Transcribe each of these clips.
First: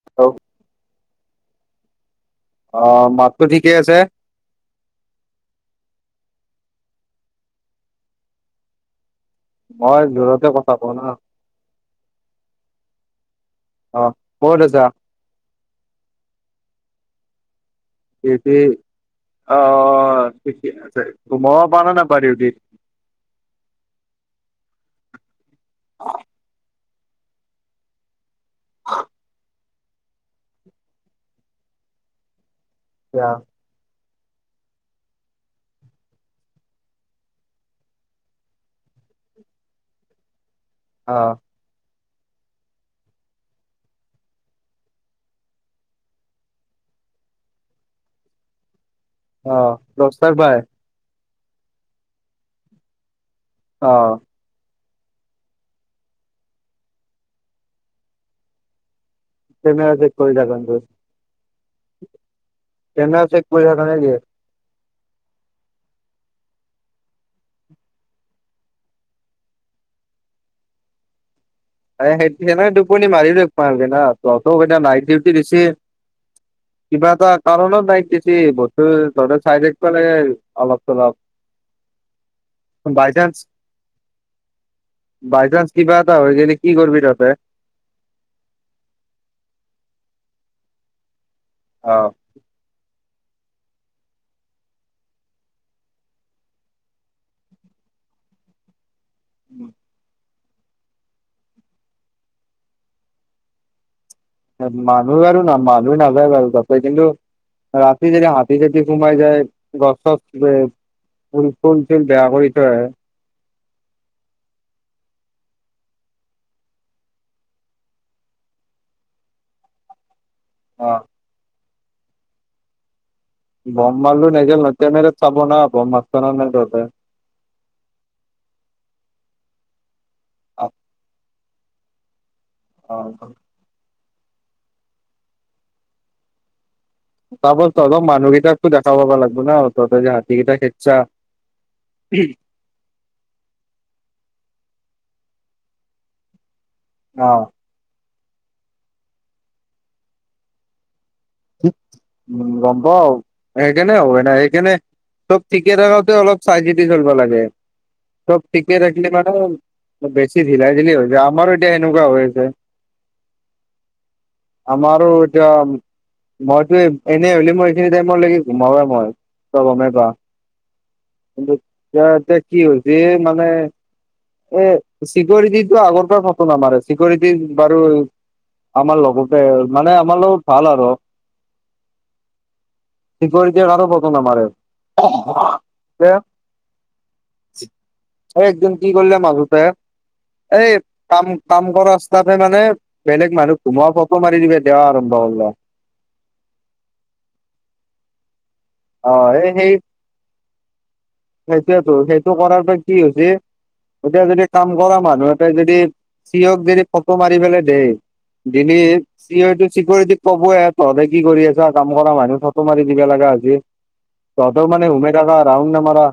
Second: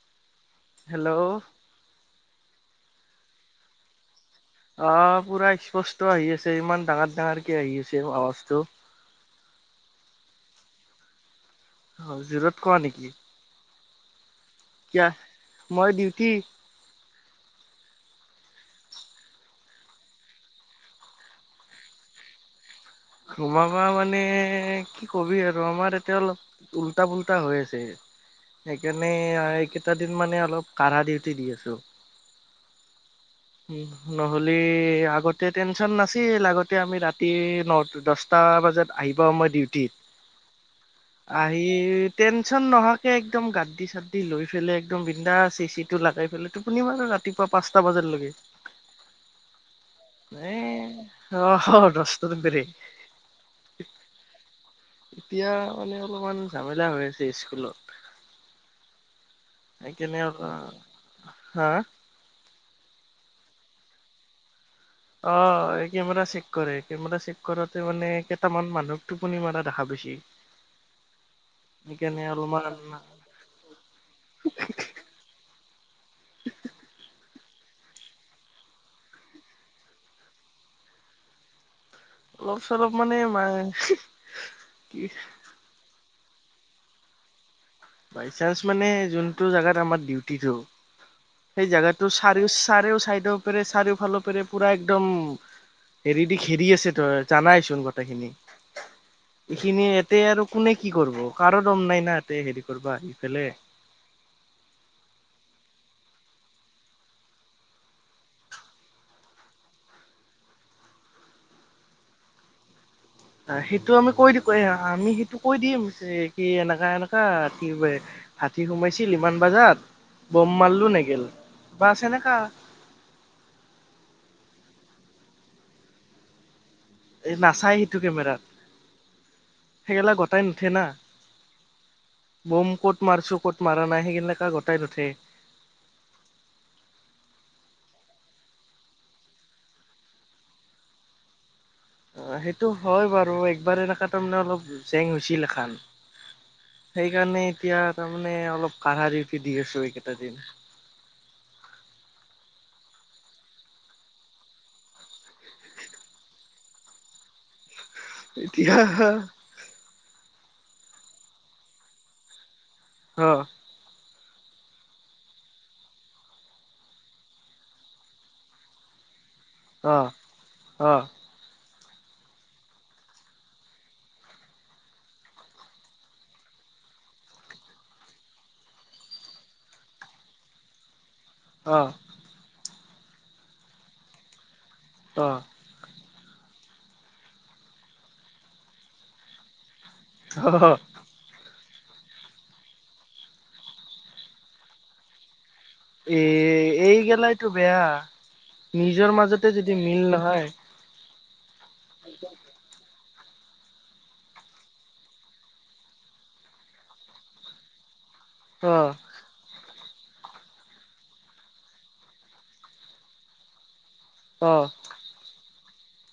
[unintelligible] Hello. অ' মাততো ঠিকেই আছে। অ' পুৰা স্পষ্ট আহি আছে ইমান ডাঙৰ ডাঙৰকে আহি আছে আৱাজটো। মই জোৰতে কথা কওঁ ন। অ' জোৰত কোৱা নেকি। অ' ক'ত আছা? সেই মই দিউটি এতি [unintelligible] সোমাবা মানে কি কবি আৰু আমাৰ এতিয়া অলপ উল্টা পুল্টা হৈ আছে সেইকাৰণে এইকেইটা দিন মানে অলপ কাঢ়া ডিউটি দি আছোঁ এয়া উ নহ'লে আগতে টেনচন নাছিল আগতে আমি ৰাতি ন দছটা বজাত আহি পাওঁ মই ডিউটিত। অ হেৰি টেনশ্যন নহোৱাকৈ একদম গাদ্ডি চাদ্ডি লৈ পেলাই একদম বিন্দাচ চি চিটো লগাই পেলাইতো আপুনি বাৰু ৰাতিপুৱা পাঁচটা বজালৈকে অ দহটাত পাই নে অ স [unintelligible] অ এতিয়া মানে অলপমান ঝামেলা হৈ আছে স্কুলত কেমেৰা চেক একেনে কৰি থাকা নেকি? [unintelligible] হা [unintelligible] অ এই কেমেৰা চেক কৰে কেমেৰা চেক কৰাতে মানে কেইটামান মানুহক টোপনি মৰা দেখা পাইছি [unintelligible] এই সেই অলপমান সেনেকে টোপনি মাৰি দে পাওঁগে না ত এতিয়া নাইট ডিউটি দিছি [unintelligible] কিবা এটা কাৰণত নাই বেছি বস্তু ধ চাই থাকব লাগে অলপ চলপ অলপ চলপ বাই মানে চান্স কি বাই চান্স কিবা এটা হয় যেনে কি কৰিবি তহঁতে বাই চাঞ্চ মানে যোনটো জগাত মানে আমাৰ ডিউটিটো সেই জাগাটো চাৰেও চাইডৰ পেৰে চাৰেও ফালৰ পেৰে পুৰা একদম হেৰি দি ঘেৰি আছে তই জানাইচোন গুটেইখিনি অ এইখিনি ইয়াতে আৰু কোনে কি কৰিব কাৰো দম নাই না ইতে হেৰি কৰিবা সিফালে মানুহ আৰু না মানুহ নাযায় বাৰু তাতেই কিন্তু ৰাতি যদি হাতী যদি সোমাই যায় গছ চছ ফোন ফোন চোন বেয়া কৰি থৈ আহে সেইটো আমি কৈ দি এ আমি সেইটো কৈ দিম কি এনেকা এনেককা কি হাতী সোমাইছিল ইমান বজাত বম মাৰলো অ নেগেল বাছ এনেকা [unintelligible] এই নাচায় সেইটো কেমেৰাত সেইগেলা গটাই অ নুঠে না বম ক'ত মাৰিছো ক'ত মৰা নাই সেই খেলা খাই গতাই নুঠে তাপা তহঁত মানুকেইটাকো দেখা পাব লাগব না তহতৰ যে হাতীকেইটা খেদচা অ সেইটো হয় বাৰু একবাৰ এনেকা তাৰমানে অলপ জেং হৈছিল এখনান অ সেইকাৰণে এতিয়া তাৰমানে অলপ কাঢ়া পি দি আছো এইকেইটা দিন উ গম পাওঁ সেই কাণে হয় না সেই কাণে। চব ঠিকে ৰাখোতে অলপ চাই চিতি চলিব লাগে চব ঠিকে এতিয়া ৰাখিলে মানে বেছি ঢিলাই ঢিলি হৈছে আমাৰো এতিয়া এনেুৱা হৈ আছে অ আমাৰো যন [unintelligible] কিন্তু অ অ এতিয়া তে কি হৈছে মানে এ চিকৰিটিটো আগৰ পৰা ফটো নামাৰে চিকৰিটি বাৰু- আমাৰ লগ গোটেই মানে আমাৰ লগ ভাল আৰু- অহ। চিকৰিটি আৰু ফোঁট নামাৰে অ অ - একদিন কি কৰিলে মাধ- এই- কাম কাম কৰ ৰাস্তাতে মানে বেলেগ মানুহ সোমোৱা ফটো মাৰি দিবে দেয়া আৰম্ভ কৰিলে। এ এই গেলাইতটো বেয়া, অ নিজৰ এই মাজতে সেই যদি মিল নহয়। সেইটোয়েতো সেইটো কৰাৰ পৰা কি হৈছে- এতিয়া যদি কাম কৰা মানুহ এটা যদি, চি অক যদি ফটো মাৰি পেলাই দেই- অ', দিলি- চিৰিতটো চিকিউৰিটিক কব তহঁতে কি কৰি আছা কাম কৰা মানুহ ফটো মাৰি দিবা লগা হৈছে। [unintelligible] তহঁতে মানে ঘুমে থাকা ৰাউণ্ড নামাৰা।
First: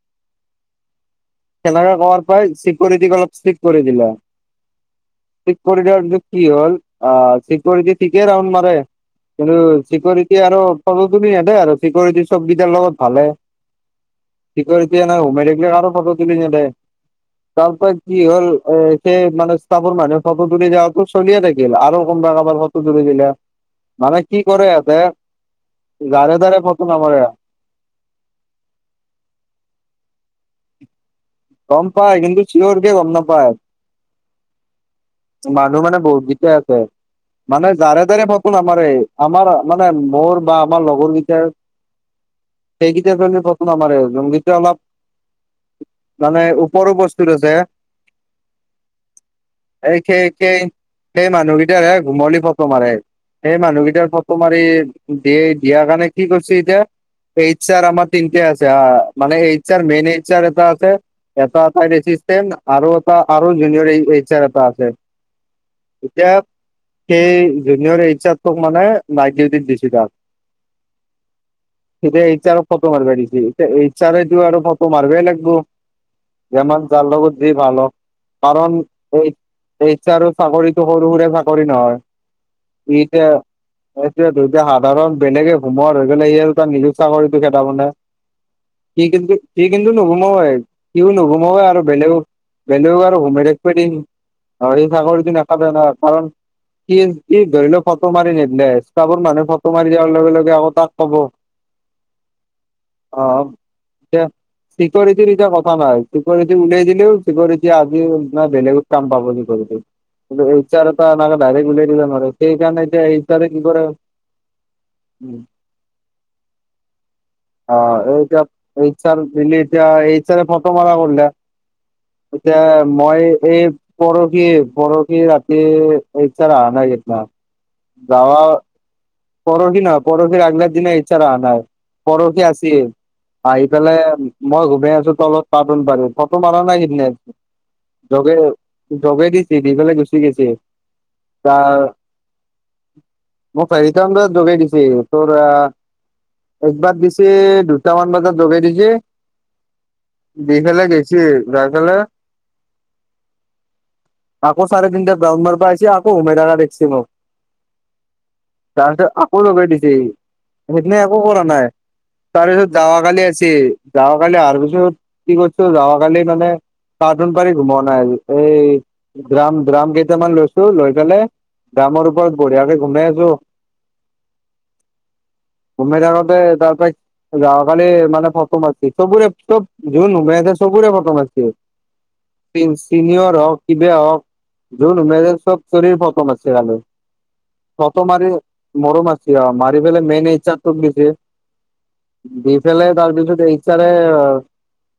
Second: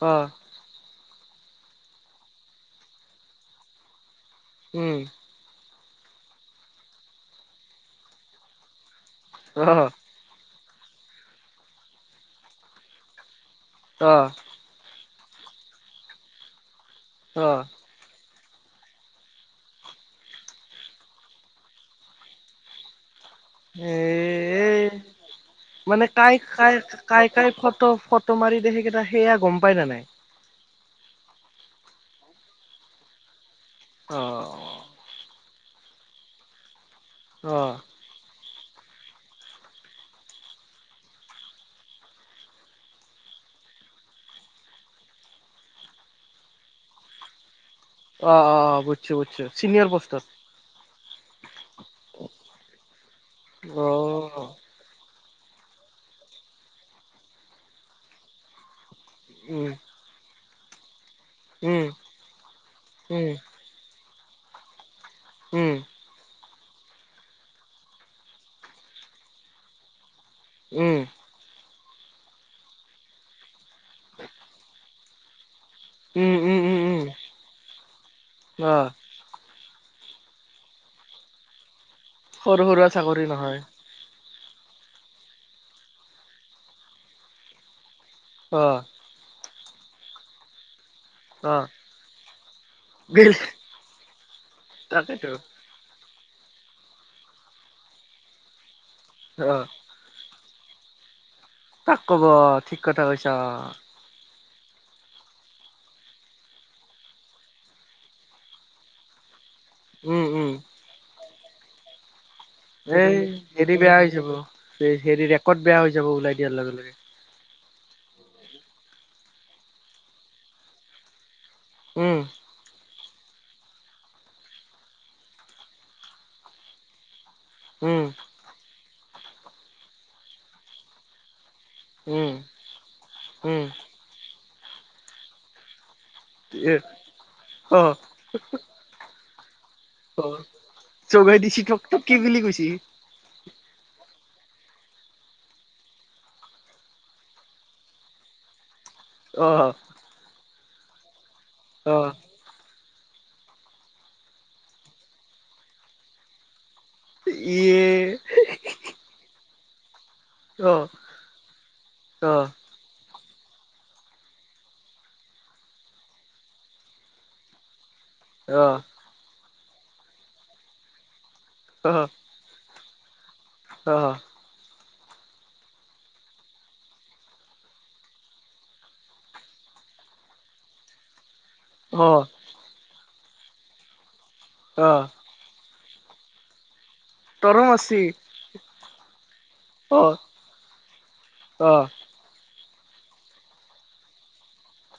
অহ। সেনেকে কয়াৰ পাই চিকৰিটিক অলপ চিক কৰি দিলা। উম। থিক কৰি দিয়াৰ পিছত কি হ'ল অ চিকৰিটি ঠিকেই ৰাউন মাৰে। কিন্তু অ', চিকিৰিটি আৰু ফটো তুলি নেদে আৰু চিকিউৰিটি চবকেইটাৰ লগত ভালে। অহ। চিকিউৰিটি এনেকে ঘুমে থাকিলে কাৰোঁ ফটো তুলি নেদে অ', তাৰ পে- কি হ'ল এ সেই মানে চাপৰ মানুহে ফটো তুলি যাতটো চলিয়ে থাকিল আৰু কোনোবা কাৰোবাৰ লগত - ফটো তুলি দিলে। এ, মানে কি কৰে ইহঁতে মানে কাই যাৰে তাৰে কাই ফটো নামাৰে কাই কাই ফটো ফটো- মাৰি সেই দেহ সেই কেইটা সেয়া গম পাই নাই? গম পায় কিন্তু চিঞৰকে গম নাপায়। অহ। মানুহ মানে বহুত গীতেই আছে, মানে অ', যাৰে- তাৰে ফটো নামাৰে আমাৰ এই আমাৰ মানে মোৰ বা আমাৰ লগৰ কেইটাৰ- সেইকেইটা ফটো নামাৰে যোন কেইটা অলপ- মানে ওপৰো বস্তুত আছে- অ অ বুজিছোঁ - চিনিয়ৰ - এ খেকেই- সেই মানুহকেইটাৰ ঘুমলি ফটো মাৰে, সেই মানুহকেইটাৰ ফটো অ', মাৰি- দিয়ে দিয়াৰ কাৰণে কি কৰিছো এতিয়া, এইছাৰ আমাৰ তিনিকে আছে- মান উম, এইচাৰ মেইন এইচাৰ এটা আছে এটা উম, এটা আৰু এটা উম, আৰু- জুনিয়ৰ এইচাৰ এটা আছে। উম। এতিয়া, সেই জুনিয়ৰ এইছাক মানে নাই ডিউটি দিছে তাত- উম। এতিয়া এইছাৰক আৰু ফটো মাৰিব দিছে এতিয়া এইছাৰে আৰু ফটো মাৰিবে লাগিব। উম, উম, উম, যিমান উম, যাৰ লগত যি ভাল হক, কাৰণ- অ', এই এইছাৰ আৰু চাকৰিতটো সৰু সুৰা চাকৰি নহয়। সৰু সুৰা চাকৰি নহয়। এইটোৱেইটো সাধাৰণ বেলেগে সোমোৱাৰ হৈ গ'লে কিনে সি আৰু নিজে চাকৰিটো খেদাব নে অ সি কিন্তু সি কিন্তু নুহুমাওৱে সিও নোসোমাওৱে অ', আৰু বেলেগক বেলেগক আৰু সোমাই থাকবা দিয়ে নেকি [unintelligible] কাৰণ তাকেতো দে না কাৰণ [unintelligible] কি ধৰিল ফটো মাৰি নেদিলে চাবোৰ মানুহ অ', ফটো মাৰি যোৱাৰ লগে লগে আকৌ তাক কব তাক কব ঠিক কথা কৈছা এতিয়া চিকিউৰিটি এতিয়া কথা নাই চিকউৰিটি উলিয়াই দিলেও চিকউৰিটা আজি নাই বেলেগত কাম পাব সি কৰিলো উম, কিন্তু উম, এইচাৰ এটা এনকে দাইৰেক উলিয়াই দিলে নোৰে এ হেৰি বেয়া হৈ যাব হেৰি ৰেকৰ্ড বেয়া হৈ যাব ওলাই দিয়াৰ লগে লগে অ এতিয়া এইচ আৰ ভিলি এতিয়া এইচাৰে ফটো মাৰা কৰিলে উম এতিয়া মই এই পৰ খি পৰখি ৰাতি ইচ্ছাৰ অহা নাই সেইদিনা উম যাৱা পৰহি ন পৰখীৰ আগদিনাই ইচ্ছাৰ অহা নাই উম পৰহি আছিল উম। আহি পেলাই মই ঘুমাই আছো তলত কাৰ্টুন পাৰি ফটো মাৰা এ নাই সেইদিনে অ যোগে যোগে দি সি দিবলে গুচি অ গৈছে চগাই দিছি তোক তাৰ তোক কি বুলি কৈছি মোক চাৰিটামান বজাত যগাই দিছে তোৰ আ একবাৰ দিছে দুটামান বজাত যগাই দিছে অ দিন হলে গৈছি যাই পেলে অ আকৌ চাৰে তিনিটাত গ্ৰাউডাৰ পৰা আহিছে আকৌ সোমাই থকা দেখছি মোক ইয়ে তাৰপিছত আকৌ লগাই দিছে অ সেইদিনা একো কৰা নাই অ তাৰপিছত যাৱা কালি আছে যাৱা কালি আহাৰ পিছত কি কৰছো যাৱা কালি মানে কাৰ্টুন পাৰী ঘুমা নাই আজি অ এই ড্ৰাম ড্ৰাম কেইটামান লৈছো লৈ পেলাই ড্ৰামৰ ওপৰত বঢ়িয়াকে ঘুমাই আছো। অহ ঘুমাই থাকোঁতে তাৰপৰা যোৱা কালি মানে ফটো মাৰছো চবৰে চব জুন সোমাই আছে চবৰে ফটো মাৰছো অ চিন চিনিয়ৰ হওক কিবা হওক অ যোন সোমাই আছে চবৰে ফটো মাৰছো কালি তৰো মাৰছি ফটো মাৰি মোৰো মাৰছি অ মাৰি অ পেলাই মেইন ইচ্ছাত তোক দিছে অ দি পেলে তাৰ পিছতে ইচ্ছাৰে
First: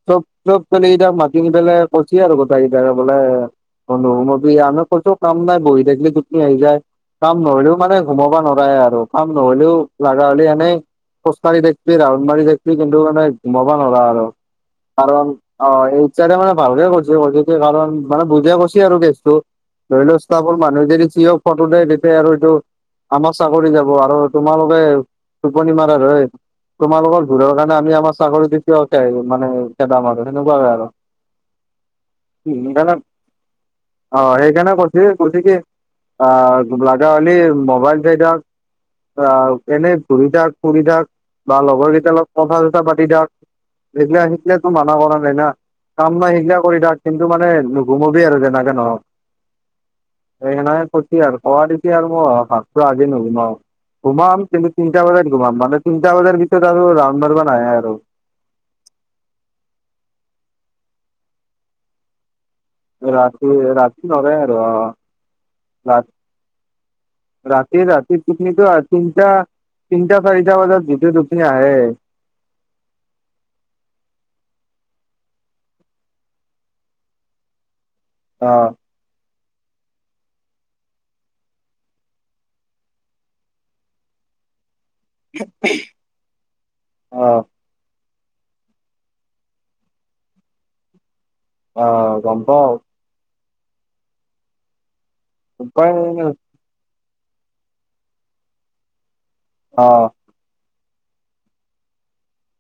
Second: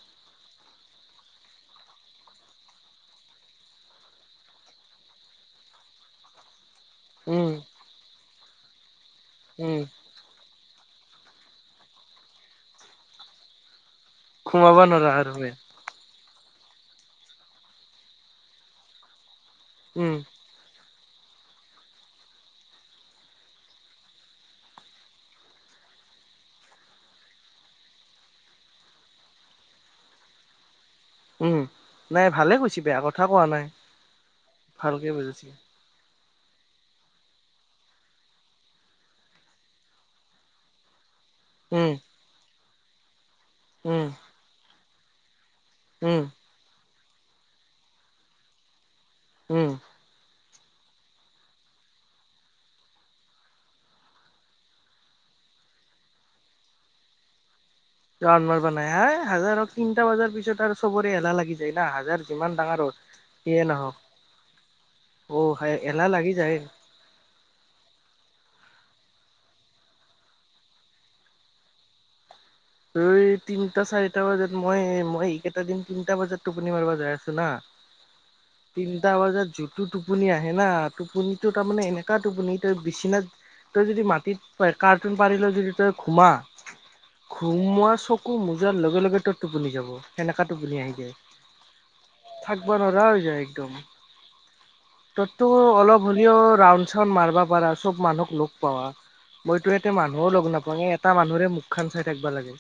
তোক তোক যদি এতিয়া মাতি নি পেলে পঠিয়া লগত চাৰিতাৰে বোলে মই নোহোমাতো [unintelligible] কৈছো কাম নাই বহি থাকিলে গুটনি আহি যায় কাম উম নহলেও মানে সোমাব নোৱাৰাই আৰু কাম নহলেও উম। লাগ জালি এনেই খোজকাঢ়ি থাকিবি ৰাউন মাৰি থাকিবি কিন্তু মানে ঘুমাবা নোৱাৰা আৰু সোমাব নোৱাৰা আৰু কাৰণ মে অ এই যাতে মানে ভালকে কৰিছে হ'ল যেতিয়া কাৰণ মানে বুজাই কৈছি আৰু কেছটো ধৰি উম লও চব মোৰ মানুহ যদি চিয়ক ফটো দে দিবে আৰু এইটো আমাৰ চাকৰি যাব আৰু তোমালোকে টোপনি মাৰাৰ হয় তোমালোকৰ ভুলৰ কাৰণে আমি আমাৰ চাকৰিটো কিয় হেৰাম মানে হেৰাম আৰু সেনেকুৱা হৈ হয় আৰু নাই ভালে কৈছ সেইকাৰণে বেয়া কথা কোৱা নাই সেইকাৰণে কৈছে ভালকে কৈছে বুজাইছে কি অ লাগা হলে মোবাইল [inaudible] অ এনেই ঘূৰি থাক ফুৰি থাক বা উম লগৰ কেইটা লগত কথা চথা পাতি থাক উম সেইগিলাক সিলেতো মানা কৰা নাই না কাম উম নাই সিগিলা কৰি থাক কিন্তু মানে নুঘুমোবি আৰু যেনেকে নহক উম এ সনেে কছ আৰু ক দিছ আৰু মই ভাতটো আজি নলোম আৰু [inaudible] সোমাম কিন্তু তিনিটা বজাত সোমাম মানে তিনিটা বজাৰ ভিতৰত আৰু ৰাউড মাৰিব নাহে আৰু মাৰ ব নাই হাই হাজাৰক তিনটা বজাৰ পিছত আৰু চবৰে এলাহ লাগি যায় না হাজাৰ ইমান ডাঙৰ হ ৰাতি সিয়ে ৰাতি নৰে আৰু অ নহওক অ ৰা এলাহ লাগি যায় ৰাতি ৰাতি পিকনিক তিনটা তিনটা চাৰিটা বজাত [inaudible] ই তিনটা চাৰিটা বজাত মই মই এই কেইটা দিন তিনিটা বজাত টোপনি মাৰিবা যাই আছো না [unintelligible] অ তিনিটা বজাত যোনটো টোপনি আহে না টোপনিটো তাৰমানে এনেকুৱা টোপনি তাই বিচনাত তই যদি মাটিত কাৰ্টুন পাৰিলৈ যদি তই ঘুমা অ ঘুমোৱা চকু মোজাৰ লগে লগে তই টোপনি যাব সেনেকা টোপনি আহি অ যায় গম পাও থাকবা নোৱাৰা হৈ যায় একদম তইতো উপায় অলপ নাই হ'লেও ৰাউড চাউড মাৰিবা পাৰা চব মানুহক পাৱা মইতো অ এতিয়া মানুহো লগ নাপায়ে এটা মানুহৰে মুখ খান চাই থাকিব লাগে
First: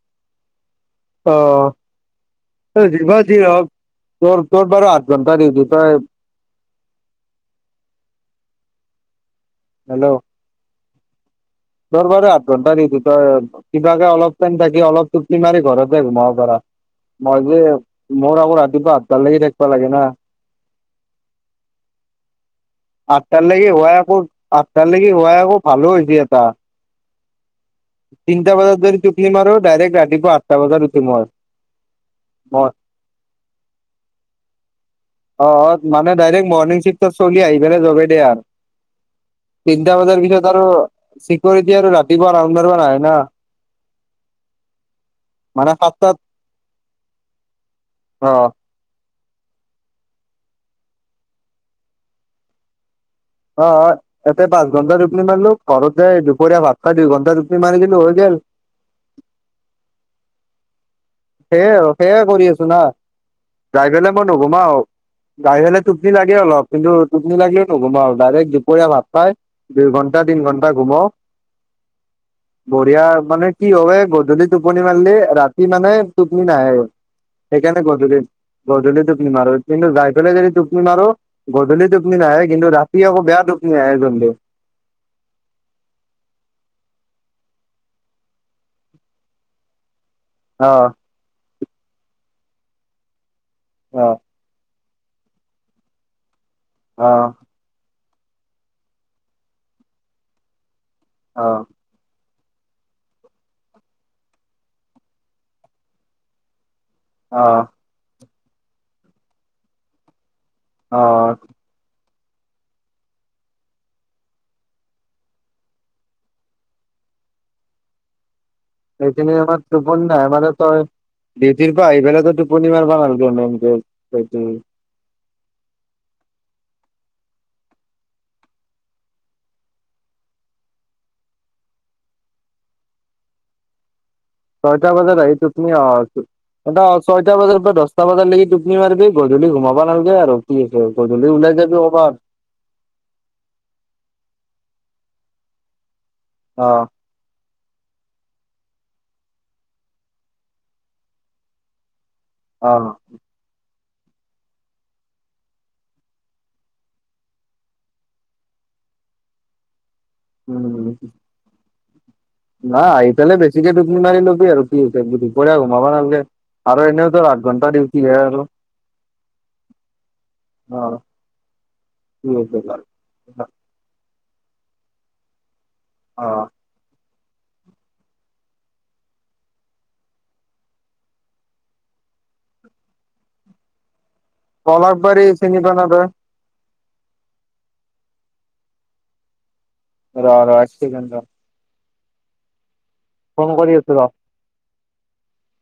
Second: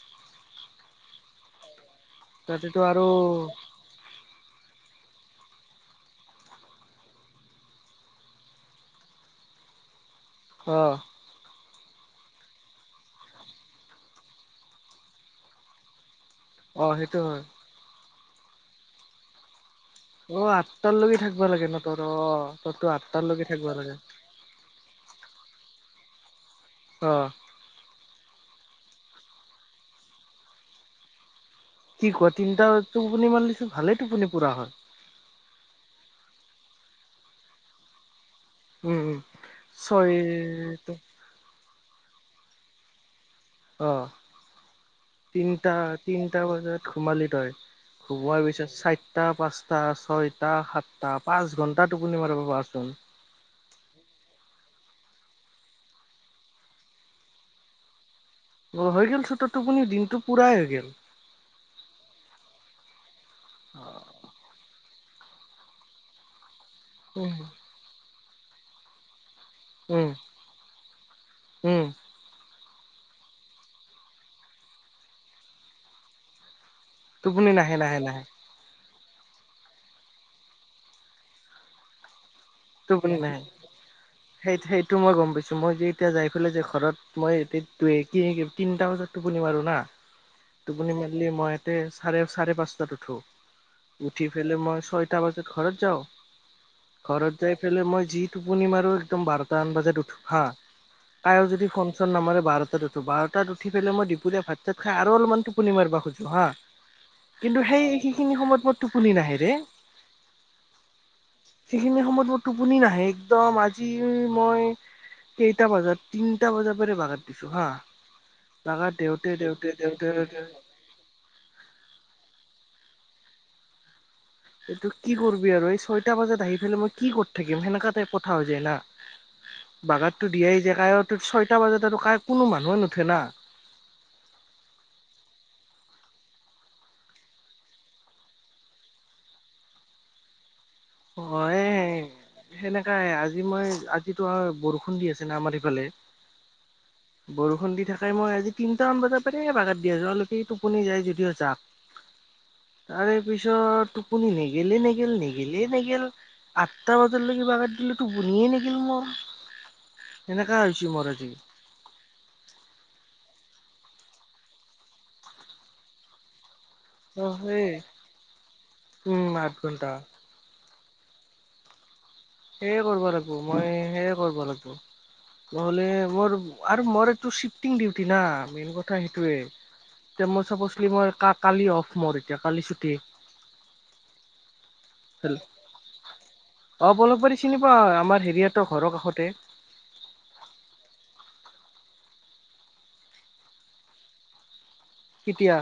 তাতেতো অ আৰু যিমান যিহক তোৰ তোৰ বাৰু আঠ ঘণ্টা ডিউটি তই হেল্ল' ক তোৰবাৰু আঠ ঘণ্টা ডিউটি তই কিবাকে অলপ টাইম থাকি অলপ তুপি মাৰি ঘৰতে ঘোমাব পাৰা অ সেইটো হয়। মই যে মোৰ আকৌ ৰাতিপুৱা আঠতালৈকে থাকিবা লাগে না অ আঠটা লৈকে থাকিব লাগে ন তহতৰ আঠটালৈকে হৈ আকৌ আঠটা লৈকে হোৱাই আকৌ ভালো হৈছে এটা অ তিনটা বজাত যদি টোপনি মাৰো ডাইৰেক ৰাতিপুৱা আঠটা বজাত উঠিম মই কি ক তিনটা মই টোপনি মাৰলিছোন ভালেই টোপনি পুৰা হয় অ অ মানে ডাইৰেক্ট মৰনিং চিফ্টটো চলি আহি পেলাই জগাই দিয়ে আৰু উম ছয়টো চিকৰিতি আৰু ৰাতিপুৱা ৰাউণ্ডাৰত নাহে না অ মানে তিনিটা সাতটাত তিনটা বজাত ঘুমালি তই অ ঘুমোৱাৰ পিছত চাইত সাতটা পাঁচটা ছয়টা সাতটা পাঁচ ঘণ্টা টোপনি মাৰব পাৰচোন অ হয় এতে পাচঁ ঘণ্টা টোপনি মাৰলো ঘৰতে দুপৰীয়া ভাত খাই দুই ঘণ্টা টোপনি মাৰি দিলো হৈ গেল অ হৈ গেল চোত টোপনি দিনতটো পুৰাই হৈ গেল সেইয়াই সেয়াই কৰি আছো না যাই বেলে ক'ত নঘোমাও জাই বেলে টোপনি লাগে অলপ কিন্তু উম, টোপনি লাগলিও নঘোমাও ডাইৰেক্ট দুপৰীয়া ভাত খাই দুই উম, ঘন্টা তিন ঘণ্টা ঘোমাও উম, বঢিয়া মানে কি হয় গধূলি টোপনি মাৰলি ৰাতি মানে টোপনি নাহে টোপনি নাহে, সেইকাৰণেতো নাহে, গধূলি নাহে, গধূলি টোপনি মাৰো কিন্তু যাই পেলে যদি টোপনি মাৰো গধূলি টোপনি নাহে কিন্তু ৰাতি টোপনি আকৌ নাহে। বেয়া টোপনি আহে কিন্তু সেই সেইটো মই গম পাইছোঁ মই যে এতিয়া যাই পেলে যে ঘৰত মই এতে তিনটা বজাত টোপনি মাৰো না অ টোপনি মাৰ-লে মই ইতে চাৰে চাৰে পাঁচটাত উঠো অ উঠি ফেলে মই ছয়টা বাজাত ঘৰত যাওঁ অ ঘৰত যাই ফেলে মই যি টোপনি মাৰো একদম বাৰটান বজাত উঠো হা কায়অ অ যদি ফুন ফ'ন চ'ন নামৰে বাৰটাত উঠো বাৰটাত উঠি পেলাই মই দিপুৰীয়া ভাত চাত খাই আৰু অলমান টোপনি মাৰবা খোজোঁ হা অ কিন্তু সেই সেইখিনি সময়ত মোৰ টোপনি নাহে ৰে অ সেইখিনি সময়ত মোৰ টোপনি নাহে একদম আজি মই কেইটা বজাত তিনটা বজাৰ পৰে বাগাৰ দিছো হা বাগাৰ দেউতে এইখিনি আমাৰ দেউতে টোপনি দেউতে নাহে দেউতে মানে তই ডিউটিৰ পৰা আহি পেনে তই টোপনি মাৰবা নালগে মেনকে সেইটোৱেই এইটো কি কৰিবি আৰু এই ছয়টা বজাত আহি পেলাই মই কি কৰি থাকিম সেনকা টাইপ কথা হৈ যায় না বাগাৰটো দিয়াই যাই কাই ছয়টা বজাতো কাই কোনো মানুহ নুঠে না ছয়টা বজাত আহিছো তুমি অহাৰ পিছত এটা ছইটা বজাৰ পৰা দছটা বজাৰ লাগি টোপনি মাৰিবি গধূলি ঘুমাবা নাল-গে আৰু ঠিক হে গধূলি ওলাই যাবি হয় কবাত সেনেকাই আজি মই আজিতো আৰু বৰষুণ দি আছে না আমাৰ ইফালে অ বৰষুণ দি থাকাই মই আজি তিনটামান বাজাৰ পাই বাগাৰ দি আছো অলপ যদি টোপনি যায় যদিও যাক অ' তাৰে পিছত টোপনি নেগেলে নেগেল নেগেল টোপনিয়ে নেগেল আঠটা বজালৈকে বাগান দিলো টোপনিয়ে নেগেল মোৰ সেনেকা হৈছে মোৰ আজি নাই আহি পেলাই বেছিকে টুপনি মাৰি ল'বি আৰু কিতে দুপৰীয়া ঘোমাবা নালগে আৰু এনেও অ তোৰ আঠ সেই ঘণ্টা ডিউটি হে আৰু উম আঠ ঘন্টা অ কি হৈছে সেয়ে কৰিব লাগব মই সেয়ে কৰিব লাগব নহলে মৰ অ' আৰু মৰ এইটো চিফটিং ডিউটি না মেইন কথা সেইটোৱে এতিয়া মই চপচলি মই কা কালি অফ মৰ এতিয়া কালি ছুটি পলাস বাৰী চিনি পাও নে তই অ পলাসবাৰী চিনি পাও আমাৰ হেৰি হতৰ ঘৰৰ কাষতে ৰ' ৰ' একচেকেণ্ড ৰ ফ'ন কৰি আছো ৰ কেতিয়া